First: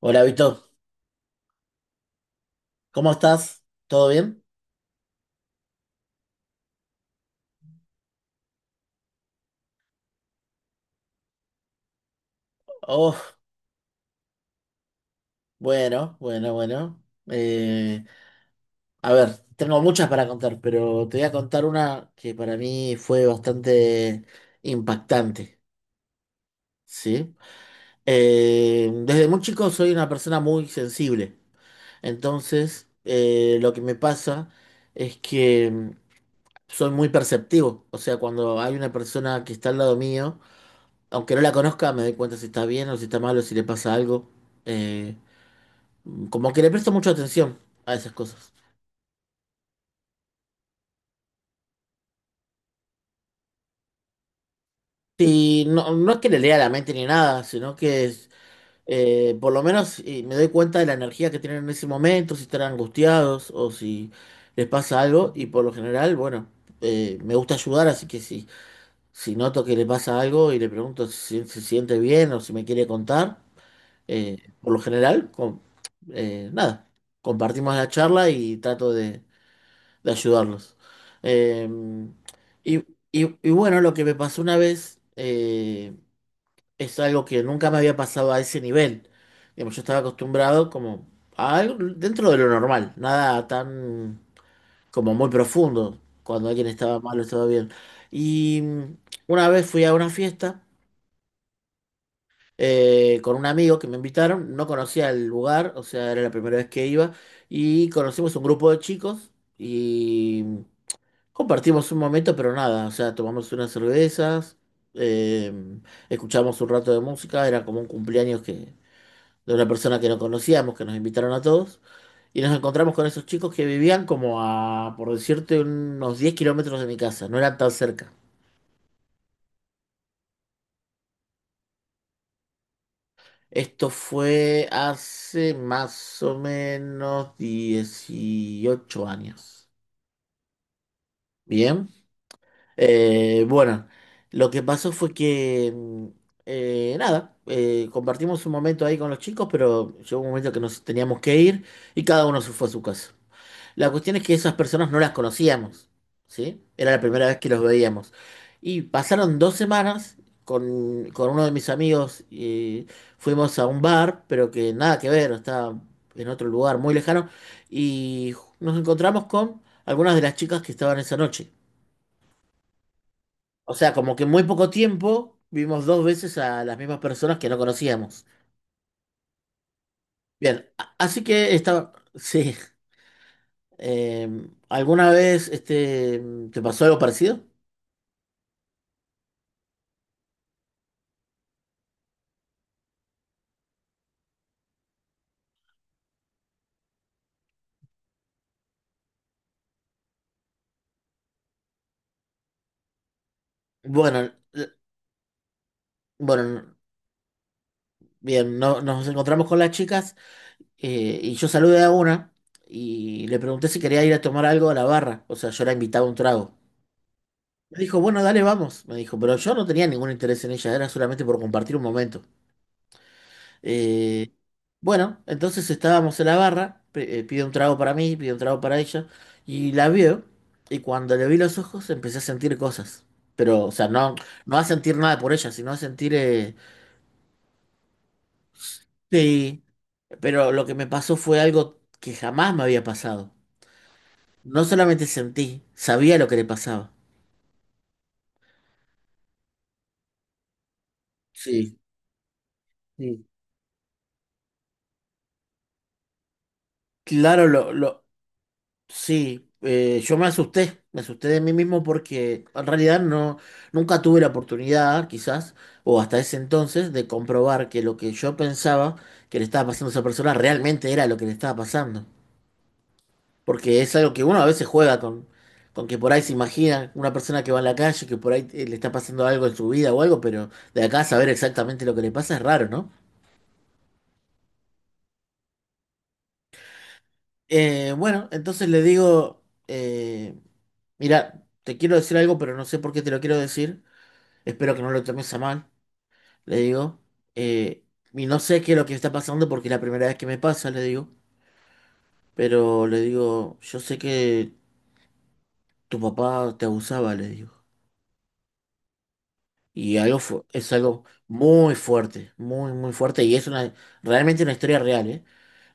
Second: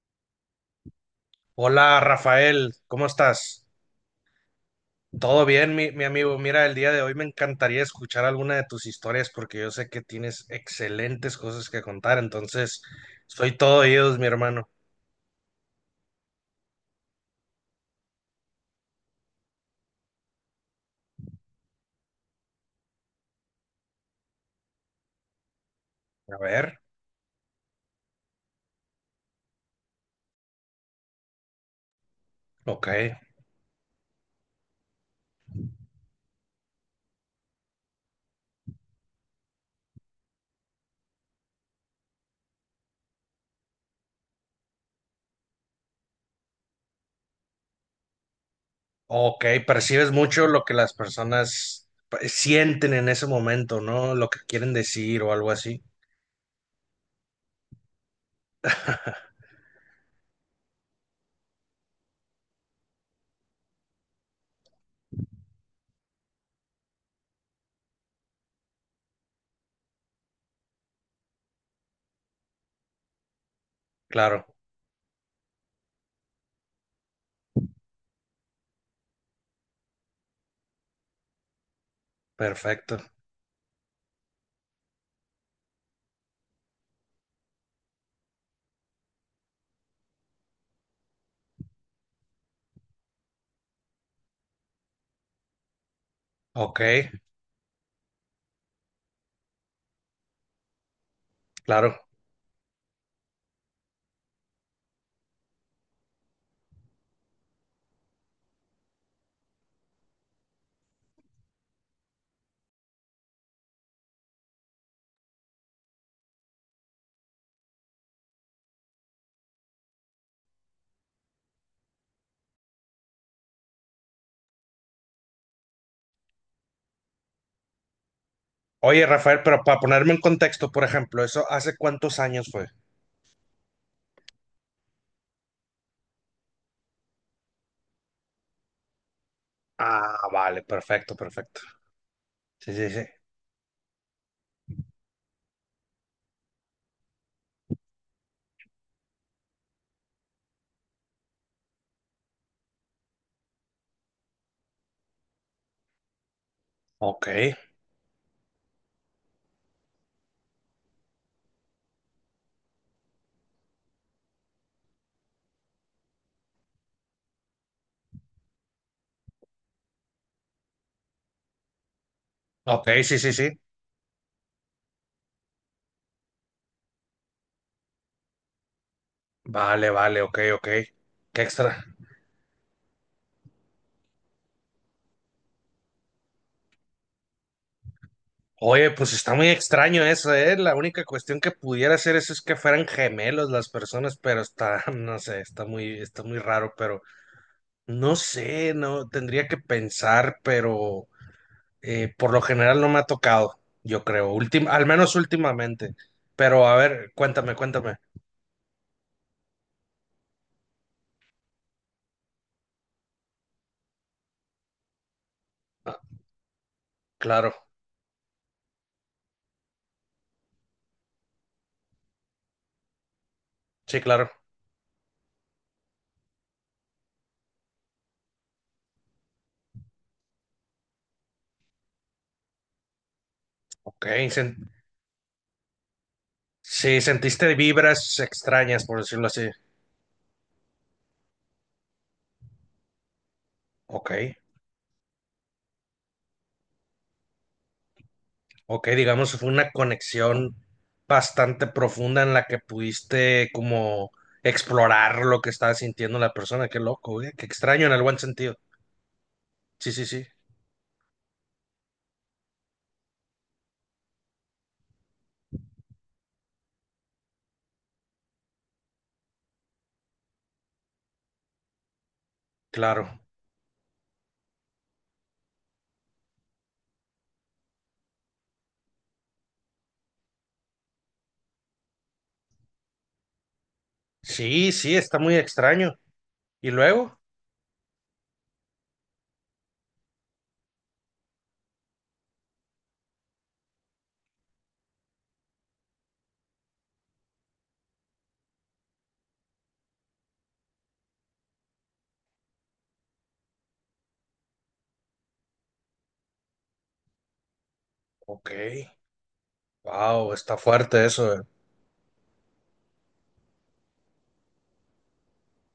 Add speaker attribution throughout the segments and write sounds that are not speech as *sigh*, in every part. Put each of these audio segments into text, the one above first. Speaker 1: Hola, Vito.
Speaker 2: Hola Rafael, ¿cómo
Speaker 1: ¿Cómo estás?
Speaker 2: estás?
Speaker 1: ¿Todo bien?
Speaker 2: ¿Todo bien, mi amigo? Mira, el día de hoy me encantaría escuchar alguna de tus historias porque yo sé que tienes excelentes cosas que contar, entonces
Speaker 1: Oh,
Speaker 2: soy todo oídos, mi hermano.
Speaker 1: bueno, bueno, bueno. Eh, a ver, tengo muchas para contar, pero te voy a contar una que para mí fue bastante impactante,
Speaker 2: A ver.
Speaker 1: ¿sí? Desde muy chico soy una persona muy sensible.
Speaker 2: Ok,
Speaker 1: Entonces, lo que me pasa es que soy muy perceptivo. O sea, cuando hay una persona que está al lado mío, aunque no la conozca, me doy cuenta si está bien o si está mal o si le pasa algo. Eh, Como que le presto mucha atención a esas cosas.
Speaker 2: ok, percibes mucho lo que las personas pues, sienten en ese momento, ¿no? Lo que quieren decir o algo
Speaker 1: Sí,
Speaker 2: así.
Speaker 1: no, no es que le lea la mente ni nada, sino que es, por lo menos me doy cuenta de la energía que tienen en ese momento, si están angustiados o si les pasa algo. Y por lo general, bueno, me gusta ayudar, así que si noto que le pasa algo y le pregunto si se siente bien o si me quiere contar,
Speaker 2: Claro,
Speaker 1: por lo general, nada, compartimos la charla y trato de ayudarlos. Eh, y,
Speaker 2: perfecto.
Speaker 1: y bueno, lo que me pasó una vez es algo que nunca me había pasado a ese nivel. Digamos, yo estaba acostumbrado como a algo dentro de lo normal, nada tan como muy profundo, cuando alguien
Speaker 2: Ok,
Speaker 1: estaba mal o estaba bien. Y una vez fui a una fiesta
Speaker 2: claro.
Speaker 1: con un amigo que me invitaron, no conocía el lugar, o sea, era la primera vez que iba, y conocimos un grupo de chicos. Y compartimos un momento, pero nada, o sea, tomamos unas cervezas, eh, escuchamos un rato de música, era como un cumpleaños que, de una persona que no conocíamos, que nos invitaron a todos, y nos encontramos con esos chicos que vivían como a, por decirte, unos 10 kilómetros de mi casa, no eran tan cerca.
Speaker 2: Oye, Rafael, pero para ponerme en contexto, por ejemplo, ¿eso hace cuántos años fue?
Speaker 1: Esto fue hace más o menos 18 años.
Speaker 2: Ah, vale, perfecto, perfecto.
Speaker 1: Bien.
Speaker 2: Sí, sí, sí.
Speaker 1: Bueno, lo que pasó fue que, nada, compartimos un momento ahí con los chicos, pero llegó un momento que nos teníamos que ir y cada uno se fue a su casa. La cuestión es que esas personas no las conocíamos, ¿sí? Era la primera
Speaker 2: Ok,
Speaker 1: vez que los veíamos. Y pasaron 2 semanas con uno de mis amigos y fuimos a un bar, pero que nada que ver, estaba en otro lugar muy lejano, y nos encontramos con algunas de las chicas que estaban esa noche.
Speaker 2: ok, sí, sí, sí.
Speaker 1: O sea, como que en muy poco tiempo vimos 2 veces a las mismas personas que no conocíamos.
Speaker 2: Vale, vale, ok,
Speaker 1: Bien,
Speaker 2: ok.
Speaker 1: así
Speaker 2: Qué
Speaker 1: que
Speaker 2: extra.
Speaker 1: estaba. *laughs* Sí. Eh, ¿Alguna vez te pasó algo parecido?
Speaker 2: Oye, pues está muy extraño eso, ¿eh? La única cuestión que pudiera hacer eso es que fueran gemelos las personas, pero está, *laughs* no sé, está muy raro, pero no sé, no, tendría que pensar, pero por lo general no me ha tocado, yo
Speaker 1: Bueno,
Speaker 2: creo,
Speaker 1: l-
Speaker 2: al menos últimamente. Pero a
Speaker 1: bueno,
Speaker 2: ver, cuéntame, cuéntame.
Speaker 1: bien, nos encontramos con las chicas y yo saludé a una y le pregunté si quería ir a tomar algo a la barra. O sea, yo la
Speaker 2: Ah,
Speaker 1: invitaba a un trago.
Speaker 2: claro,
Speaker 1: Me dijo, bueno, dale, vamos. Me dijo, pero yo no tenía ningún interés en ella, era solamente por compartir un momento.
Speaker 2: sí, claro.
Speaker 1: Eh, bueno, entonces estábamos en la barra, pide un trago para mí, pide un trago para ella, y la veo, y cuando le vi los ojos empecé a sentir cosas. Pero, o sea,
Speaker 2: Ok,
Speaker 1: no,
Speaker 2: sen-
Speaker 1: no a sentir nada por ella, sino a sentir,
Speaker 2: sí, sentiste vibras extrañas, por decirlo así.
Speaker 1: sí, pero lo que me pasó fue algo que jamás me había pasado.
Speaker 2: Ok,
Speaker 1: No solamente sentí, sabía lo que le pasaba.
Speaker 2: ok, digamos fue una conexión bastante
Speaker 1: Sí,
Speaker 2: profunda en la que
Speaker 1: sí.
Speaker 2: pudiste como explorar lo que estaba sintiendo la persona. Qué loco, güey, qué
Speaker 1: Claro,
Speaker 2: extraño en el buen sentido.
Speaker 1: sí,
Speaker 2: Sí, sí,
Speaker 1: yo
Speaker 2: sí,
Speaker 1: me asusté de mí mismo porque en realidad no, nunca tuve la oportunidad, quizás, o hasta ese entonces, de comprobar que lo que yo pensaba que le estaba pasando a esa persona realmente era lo que le estaba pasando.
Speaker 2: claro.
Speaker 1: Porque es algo que uno a veces juega con que por ahí se imagina una persona que va en la calle, que por ahí le está pasando algo en su vida o algo, pero de acá a saber exactamente lo que le pasa es raro, ¿no?
Speaker 2: Sí, sí, está muy extraño. ¿Y luego?
Speaker 1: Bueno, entonces le digo, mira, te quiero decir algo, pero no sé por qué te lo quiero decir. Espero que no lo tomes a mal, le digo. Eh, y no sé qué es lo que está pasando porque es la primera vez que me pasa, le digo. Pero le digo, yo sé que tu papá te abusaba, le digo.
Speaker 2: Ok,
Speaker 1: Y
Speaker 2: wow, está
Speaker 1: es algo
Speaker 2: fuerte eso.
Speaker 1: muy fuerte, muy, muy fuerte. Y es realmente una historia real, ¿eh?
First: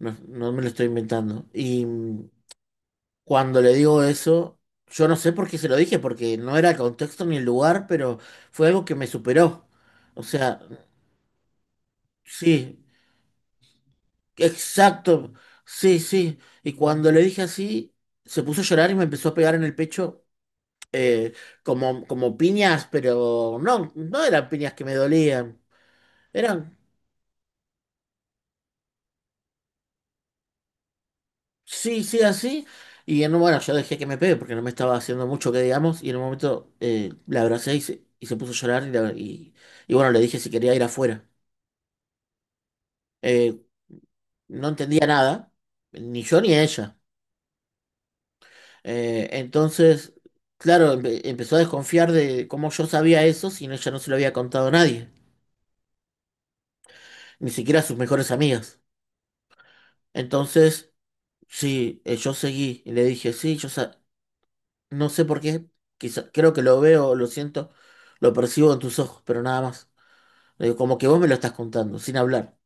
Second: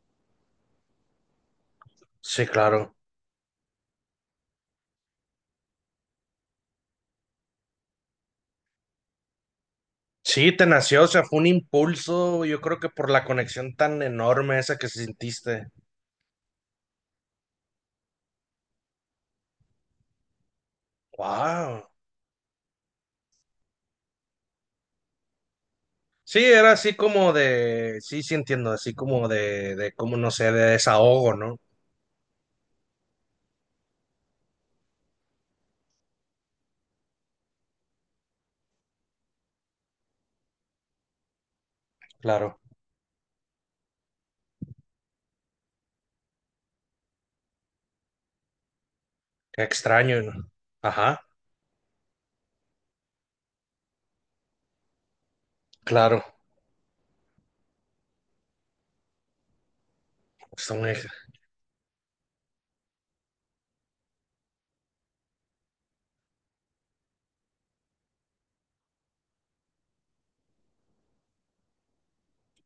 Speaker 1: No, no me lo estoy inventando. Y
Speaker 2: Sí, claro.
Speaker 1: cuando le digo eso, yo no sé por qué se lo dije, porque no era el contexto ni el lugar, pero fue algo que me superó. O
Speaker 2: Sí,
Speaker 1: sea,
Speaker 2: te nació, o sea, fue un impulso, yo creo
Speaker 1: sí,
Speaker 2: que por la conexión tan enorme esa que
Speaker 1: exacto,
Speaker 2: sentiste.
Speaker 1: sí, sí. Y cuando le dije así, se puso a llorar y me empezó a pegar en el pecho eh,
Speaker 2: Wow.
Speaker 1: como piñas, pero no, no eran piñas que me dolían.
Speaker 2: Sí, era
Speaker 1: Eran,
Speaker 2: así como de, sí, sí entiendo, así como de como no sé, de desahogo, ¿no?
Speaker 1: sí, sí, así. Bueno, yo dejé que me pegue porque no me estaba haciendo mucho que digamos. Y en un momento la abracé y se puso a llorar. Y bueno, le dije si quería ir afuera.
Speaker 2: Claro,
Speaker 1: Eh, no entendía nada, ni yo ni ella.
Speaker 2: qué
Speaker 1: Entonces,
Speaker 2: extraño, ¿no?
Speaker 1: claro,
Speaker 2: Ajá,
Speaker 1: empezó a desconfiar de cómo yo sabía eso si ella no se lo había contado a nadie,
Speaker 2: claro,
Speaker 1: ni siquiera a sus mejores amigas.
Speaker 2: está
Speaker 1: Entonces,
Speaker 2: muy.
Speaker 1: sí, yo seguí y le dije, sí, no sé por qué, quizá, creo que lo veo, lo siento, lo percibo en tus ojos, pero nada más. Le digo, como que vos me lo estás contando, sin hablar.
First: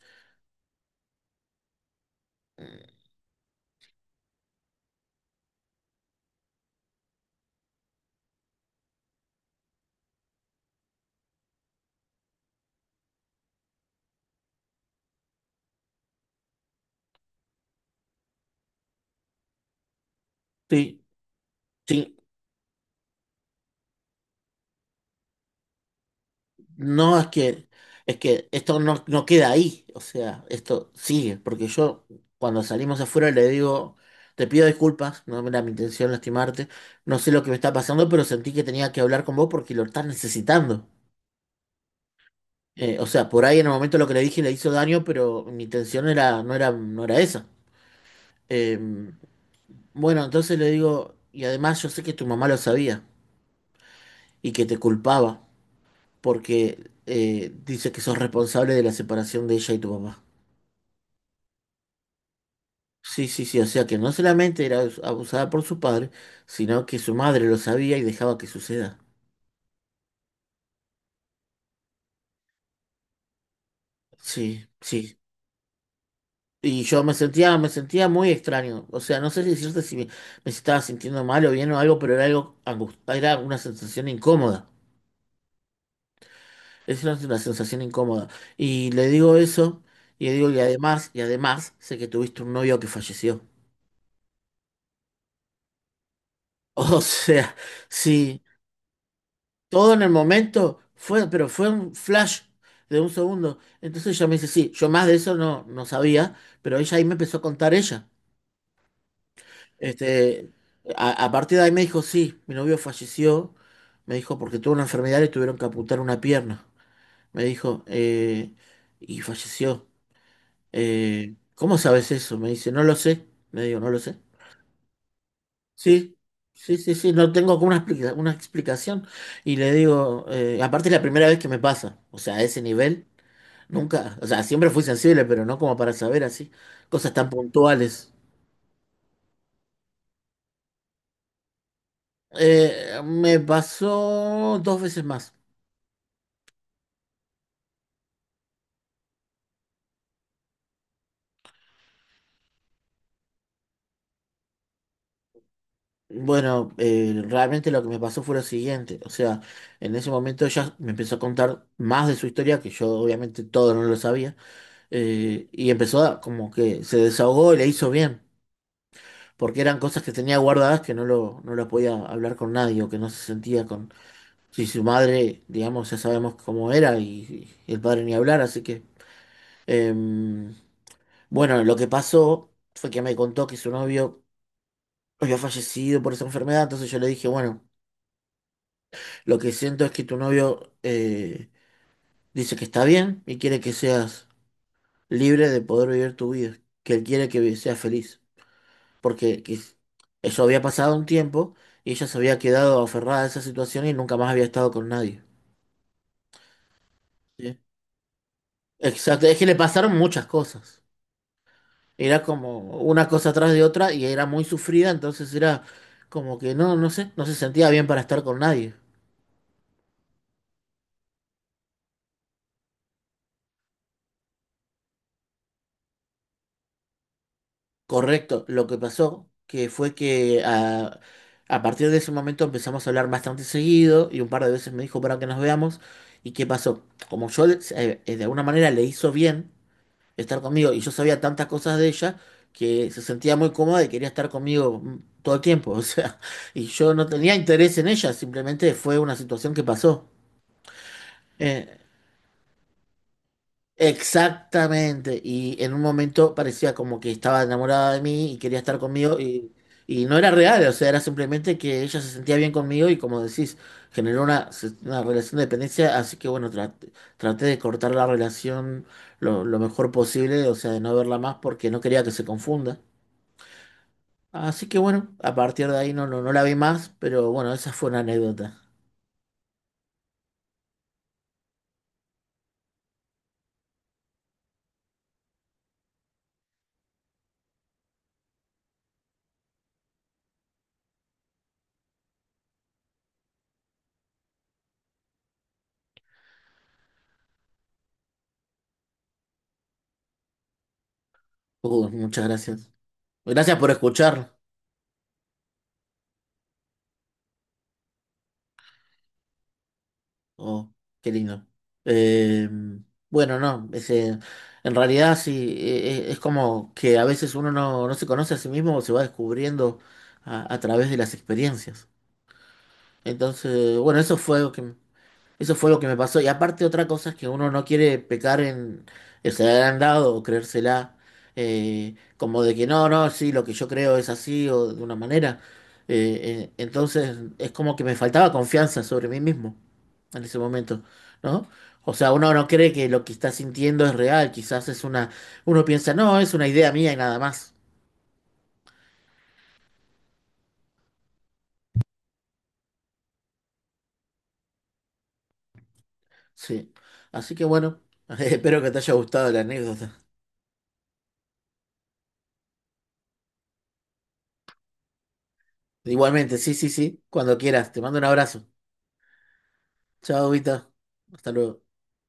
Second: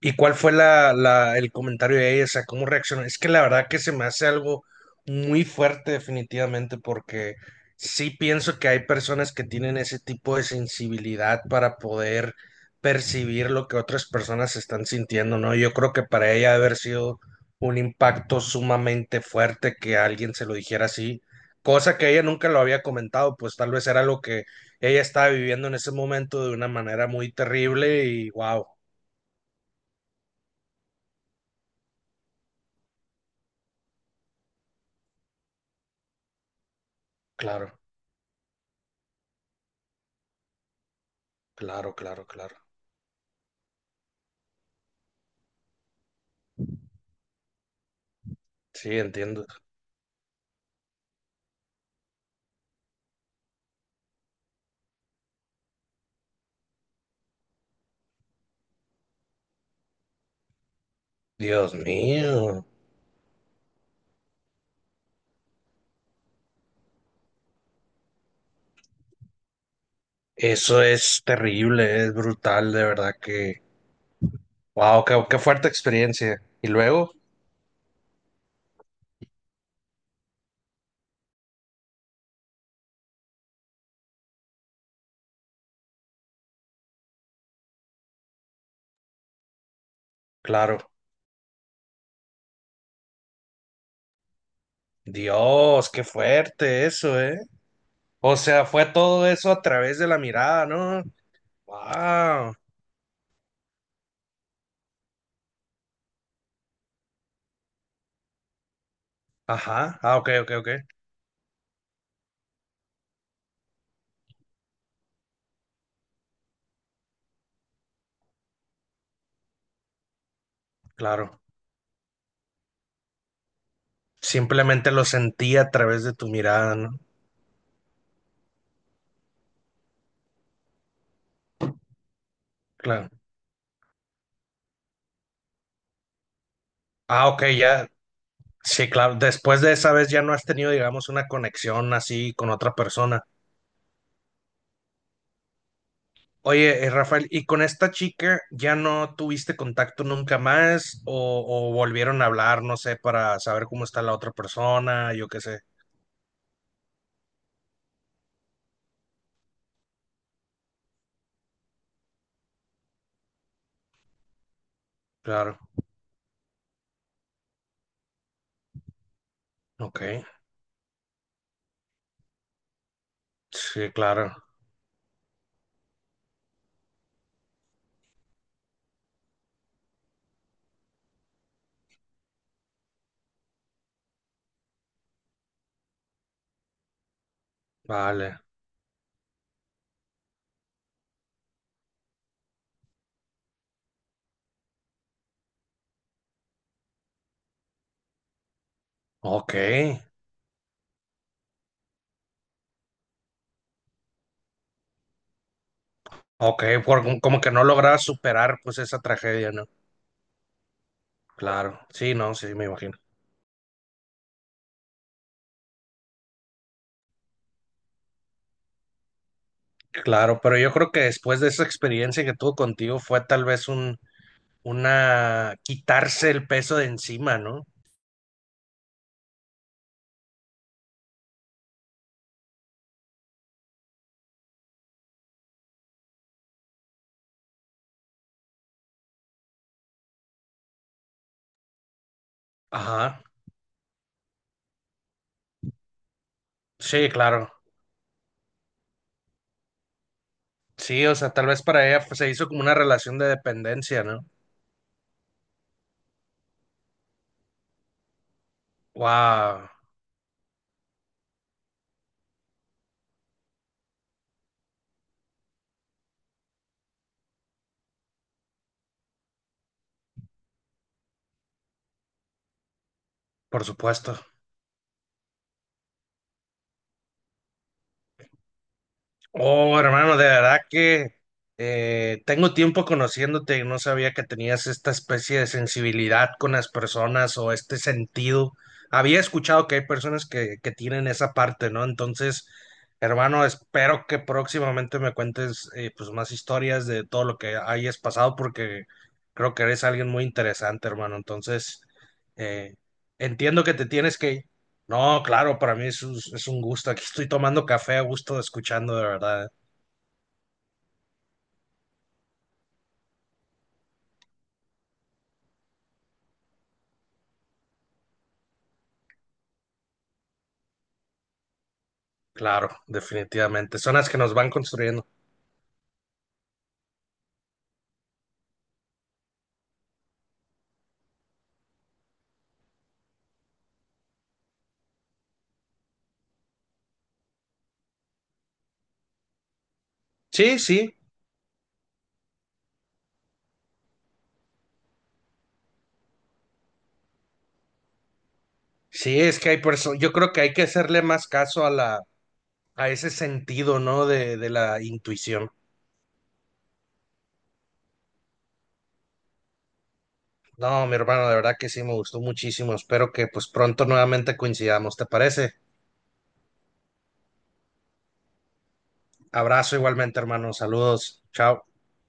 Speaker 2: ¿Y cuál fue el comentario de ella? O sea, ¿cómo reaccionó? Es que la verdad que se me hace algo muy fuerte definitivamente porque sí pienso que hay personas que tienen ese tipo de sensibilidad para poder percibir lo que otras personas están sintiendo, ¿no? Yo creo que para ella debe haber sido un impacto sumamente fuerte que alguien se lo dijera
Speaker 1: Sí,
Speaker 2: así, cosa que
Speaker 1: sí.
Speaker 2: ella nunca lo había comentado, pues tal vez era lo que ella estaba viviendo en ese momento de una manera
Speaker 1: No, es
Speaker 2: muy
Speaker 1: que,
Speaker 2: terrible
Speaker 1: es
Speaker 2: y
Speaker 1: que
Speaker 2: wow,
Speaker 1: esto no queda ahí, o sea, esto sigue, porque yo cuando salimos afuera le digo, te pido disculpas, no era mi intención lastimarte, no sé lo que me está
Speaker 2: claro.
Speaker 1: pasando, pero sentí que tenía que hablar con vos porque lo estás necesitando.
Speaker 2: Claro, claro, claro.
Speaker 1: O sea, por ahí en el momento lo que le dije le hizo daño, pero mi intención era, no era esa. Eh,
Speaker 2: Sí, entiendo.
Speaker 1: bueno, entonces le digo, y además yo sé que tu mamá lo sabía y que te culpaba, porque dice que sos responsable de la separación de ella y tu papá.
Speaker 2: Dios mío,
Speaker 1: Sí, sí, sí, o sea que no solamente era abusada por su padre, sino que su madre lo sabía y dejaba que suceda.
Speaker 2: eso es terrible, es brutal, de verdad que...
Speaker 1: Sí,
Speaker 2: Wow,
Speaker 1: sí.
Speaker 2: qué, qué fuerte experiencia. Y
Speaker 1: Y yo
Speaker 2: luego,
Speaker 1: me sentía muy extraño. O sea, no sé si decirte si me estaba sintiendo mal o bien o algo, pero era era una sensación incómoda. Es una sensación incómoda. Y le digo eso, y le digo,
Speaker 2: claro,
Speaker 1: y además, sé que tuviste un novio que falleció. *laughs*
Speaker 2: Dios, qué fuerte
Speaker 1: O
Speaker 2: eso, ¿eh?
Speaker 1: sea,
Speaker 2: O
Speaker 1: sí,
Speaker 2: sea, fue todo eso a través
Speaker 1: todo
Speaker 2: de
Speaker 1: en el
Speaker 2: la mirada,
Speaker 1: momento
Speaker 2: ¿no?
Speaker 1: fue, pero fue un flash
Speaker 2: Wow.
Speaker 1: de un segundo. Entonces ella me dice, sí, yo más de eso no, no sabía, pero ella ahí me empezó a contar ella.
Speaker 2: Ajá, ah, ok, ok,
Speaker 1: Este,
Speaker 2: ok,
Speaker 1: a partir de ahí me dijo, sí, mi novio falleció, me dijo, porque tuvo una enfermedad y tuvieron que amputar una pierna. Me dijo, y falleció.
Speaker 2: claro.
Speaker 1: ¿Cómo sabes eso? Me dice, no lo sé. Me digo, no lo sé.
Speaker 2: Simplemente lo sentí a través de
Speaker 1: Sí,
Speaker 2: tu mirada,
Speaker 1: sí,
Speaker 2: ¿no?
Speaker 1: sí, sí, no tengo como una, una explicación. Y le digo, aparte es la primera vez que me pasa, o sea, a ese
Speaker 2: Claro.
Speaker 1: nivel. Nunca, o sea, siempre fui sensible, pero no como para saber así, cosas
Speaker 2: Ah,
Speaker 1: tan
Speaker 2: ok, ya.
Speaker 1: puntuales.
Speaker 2: Sí, claro. Después de esa vez ya no has tenido, digamos, una conexión así con otra persona.
Speaker 1: Me pasó 2 veces más.
Speaker 2: Oye, Rafael, ¿y con esta chica ya no tuviste contacto nunca más o volvieron a hablar, no sé, para saber cómo está la otra persona, yo qué sé?
Speaker 1: Bueno, realmente lo que me pasó fue lo siguiente, o sea, en ese momento ella me empezó a contar más de su historia, que yo obviamente todo no lo sabía,
Speaker 2: Claro,
Speaker 1: y empezó a, como que se desahogó y le hizo bien, porque eran
Speaker 2: ok,
Speaker 1: cosas que tenía guardadas que no lo podía hablar con nadie o que no se sentía
Speaker 2: sí,
Speaker 1: con.
Speaker 2: claro,
Speaker 1: Si su madre, digamos, ya sabemos cómo era y el padre ni hablar, así que. Em, bueno, lo que pasó fue que me contó que su novio había fallecido por esa enfermedad, entonces yo le dije, bueno,
Speaker 2: vale,
Speaker 1: lo que siento es que tu novio dice que está bien y quiere que seas libre de poder vivir tu vida, que él quiere que seas feliz, porque
Speaker 2: ok,
Speaker 1: que eso había pasado un tiempo y ella se había quedado aferrada a esa situación y nunca más había estado con nadie.
Speaker 2: ok, por- como que
Speaker 1: ¿Sí?
Speaker 2: no lograba superar pues esa
Speaker 1: Exacto, es que
Speaker 2: tragedia,
Speaker 1: le
Speaker 2: ¿no?
Speaker 1: pasaron muchas cosas.
Speaker 2: Claro, sí,
Speaker 1: Era
Speaker 2: no, sí,
Speaker 1: como
Speaker 2: me imagino.
Speaker 1: una cosa atrás de otra y era muy sufrida, entonces era como que no, no sé, no se sentía bien para estar con nadie.
Speaker 2: Claro, pero yo creo que después de esa experiencia que tuvo contigo fue tal vez una, quitarse el peso de encima, ¿no?
Speaker 1: Correcto, lo que pasó que fue que a partir de ese momento empezamos a hablar bastante seguido y un par de veces me dijo para que nos veamos. ¿Y qué pasó? Como yo de alguna manera le hizo bien estar conmigo y yo sabía tantas cosas de ella que se
Speaker 2: Ajá,
Speaker 1: sentía muy cómoda y quería estar conmigo todo el tiempo, *laughs* o sea, y yo
Speaker 2: sí,
Speaker 1: no tenía
Speaker 2: claro.
Speaker 1: interés en ella, simplemente fue una situación que pasó.
Speaker 2: Sí, o sea, tal vez
Speaker 1: Eh,
Speaker 2: para ella pues, se hizo como una relación de dependencia, ¿no?
Speaker 1: Exactamente, y en un momento parecía como que estaba enamorada de mí y quería estar conmigo
Speaker 2: Wow,
Speaker 1: y no era real, o sea, era simplemente que ella se sentía bien conmigo y como decís, generó una, una relación de dependencia, así que bueno, traté de cortar la relación lo mejor posible, o sea, de no verla más porque no quería que se confunda.
Speaker 2: por supuesto.
Speaker 1: Así que bueno, a partir de ahí no, no, no la vi más, pero bueno, esa fue una anécdota.
Speaker 2: Oh, hermano, de verdad que tengo tiempo conociéndote y no sabía que tenías esta especie de sensibilidad con las personas o este sentido. Había escuchado que hay personas que tienen esa parte, ¿no? Entonces, hermano, espero que próximamente me cuentes pues más historias de todo lo que hayas pasado porque creo que eres alguien muy interesante, hermano. Entonces,
Speaker 1: Muchas
Speaker 2: eh,
Speaker 1: gracias. Gracias
Speaker 2: entiendo
Speaker 1: por
Speaker 2: que te tienes
Speaker 1: escuchar.
Speaker 2: que... No, claro, para mí es es un gusto. Aquí estoy tomando café a gusto, escuchando de verdad.
Speaker 1: Oh, qué lindo. Eh, bueno, no, en realidad sí, es como que a veces uno no se conoce a sí mismo o se va descubriendo a través de las experiencias.
Speaker 2: Claro, definitivamente.
Speaker 1: Entonces,
Speaker 2: Son
Speaker 1: bueno,
Speaker 2: las que nos van construyendo.
Speaker 1: eso fue lo que me pasó. Y aparte otra cosa es que uno no quiere pecar en ser agrandado o creérsela, como de que no, no, sí, lo que yo creo es así o de una manera. Eh, entonces es como que me faltaba confianza sobre mí mismo en ese
Speaker 2: Sí, sí,
Speaker 1: momento, ¿no? O sea, uno no cree que lo que está sintiendo es real, quizás es una, uno piensa, no, es una idea mía y nada más.
Speaker 2: sí, es que hay personas, yo creo que hay que hacerle más caso a a ese sentido, ¿no? De la intuición.
Speaker 1: Sí. Así que bueno, *laughs* espero que te haya gustado la anécdota.
Speaker 2: No, mi hermano, de verdad que sí, me gustó muchísimo. Espero que pues pronto nuevamente coincidamos, ¿te parece?
Speaker 1: Igualmente, sí, sí, sí, cuando quieras, te mando un abrazo.
Speaker 2: Abrazo igualmente,
Speaker 1: Chao,
Speaker 2: hermano.
Speaker 1: Vita.
Speaker 2: Saludos.
Speaker 1: Hasta
Speaker 2: Chao.
Speaker 1: luego.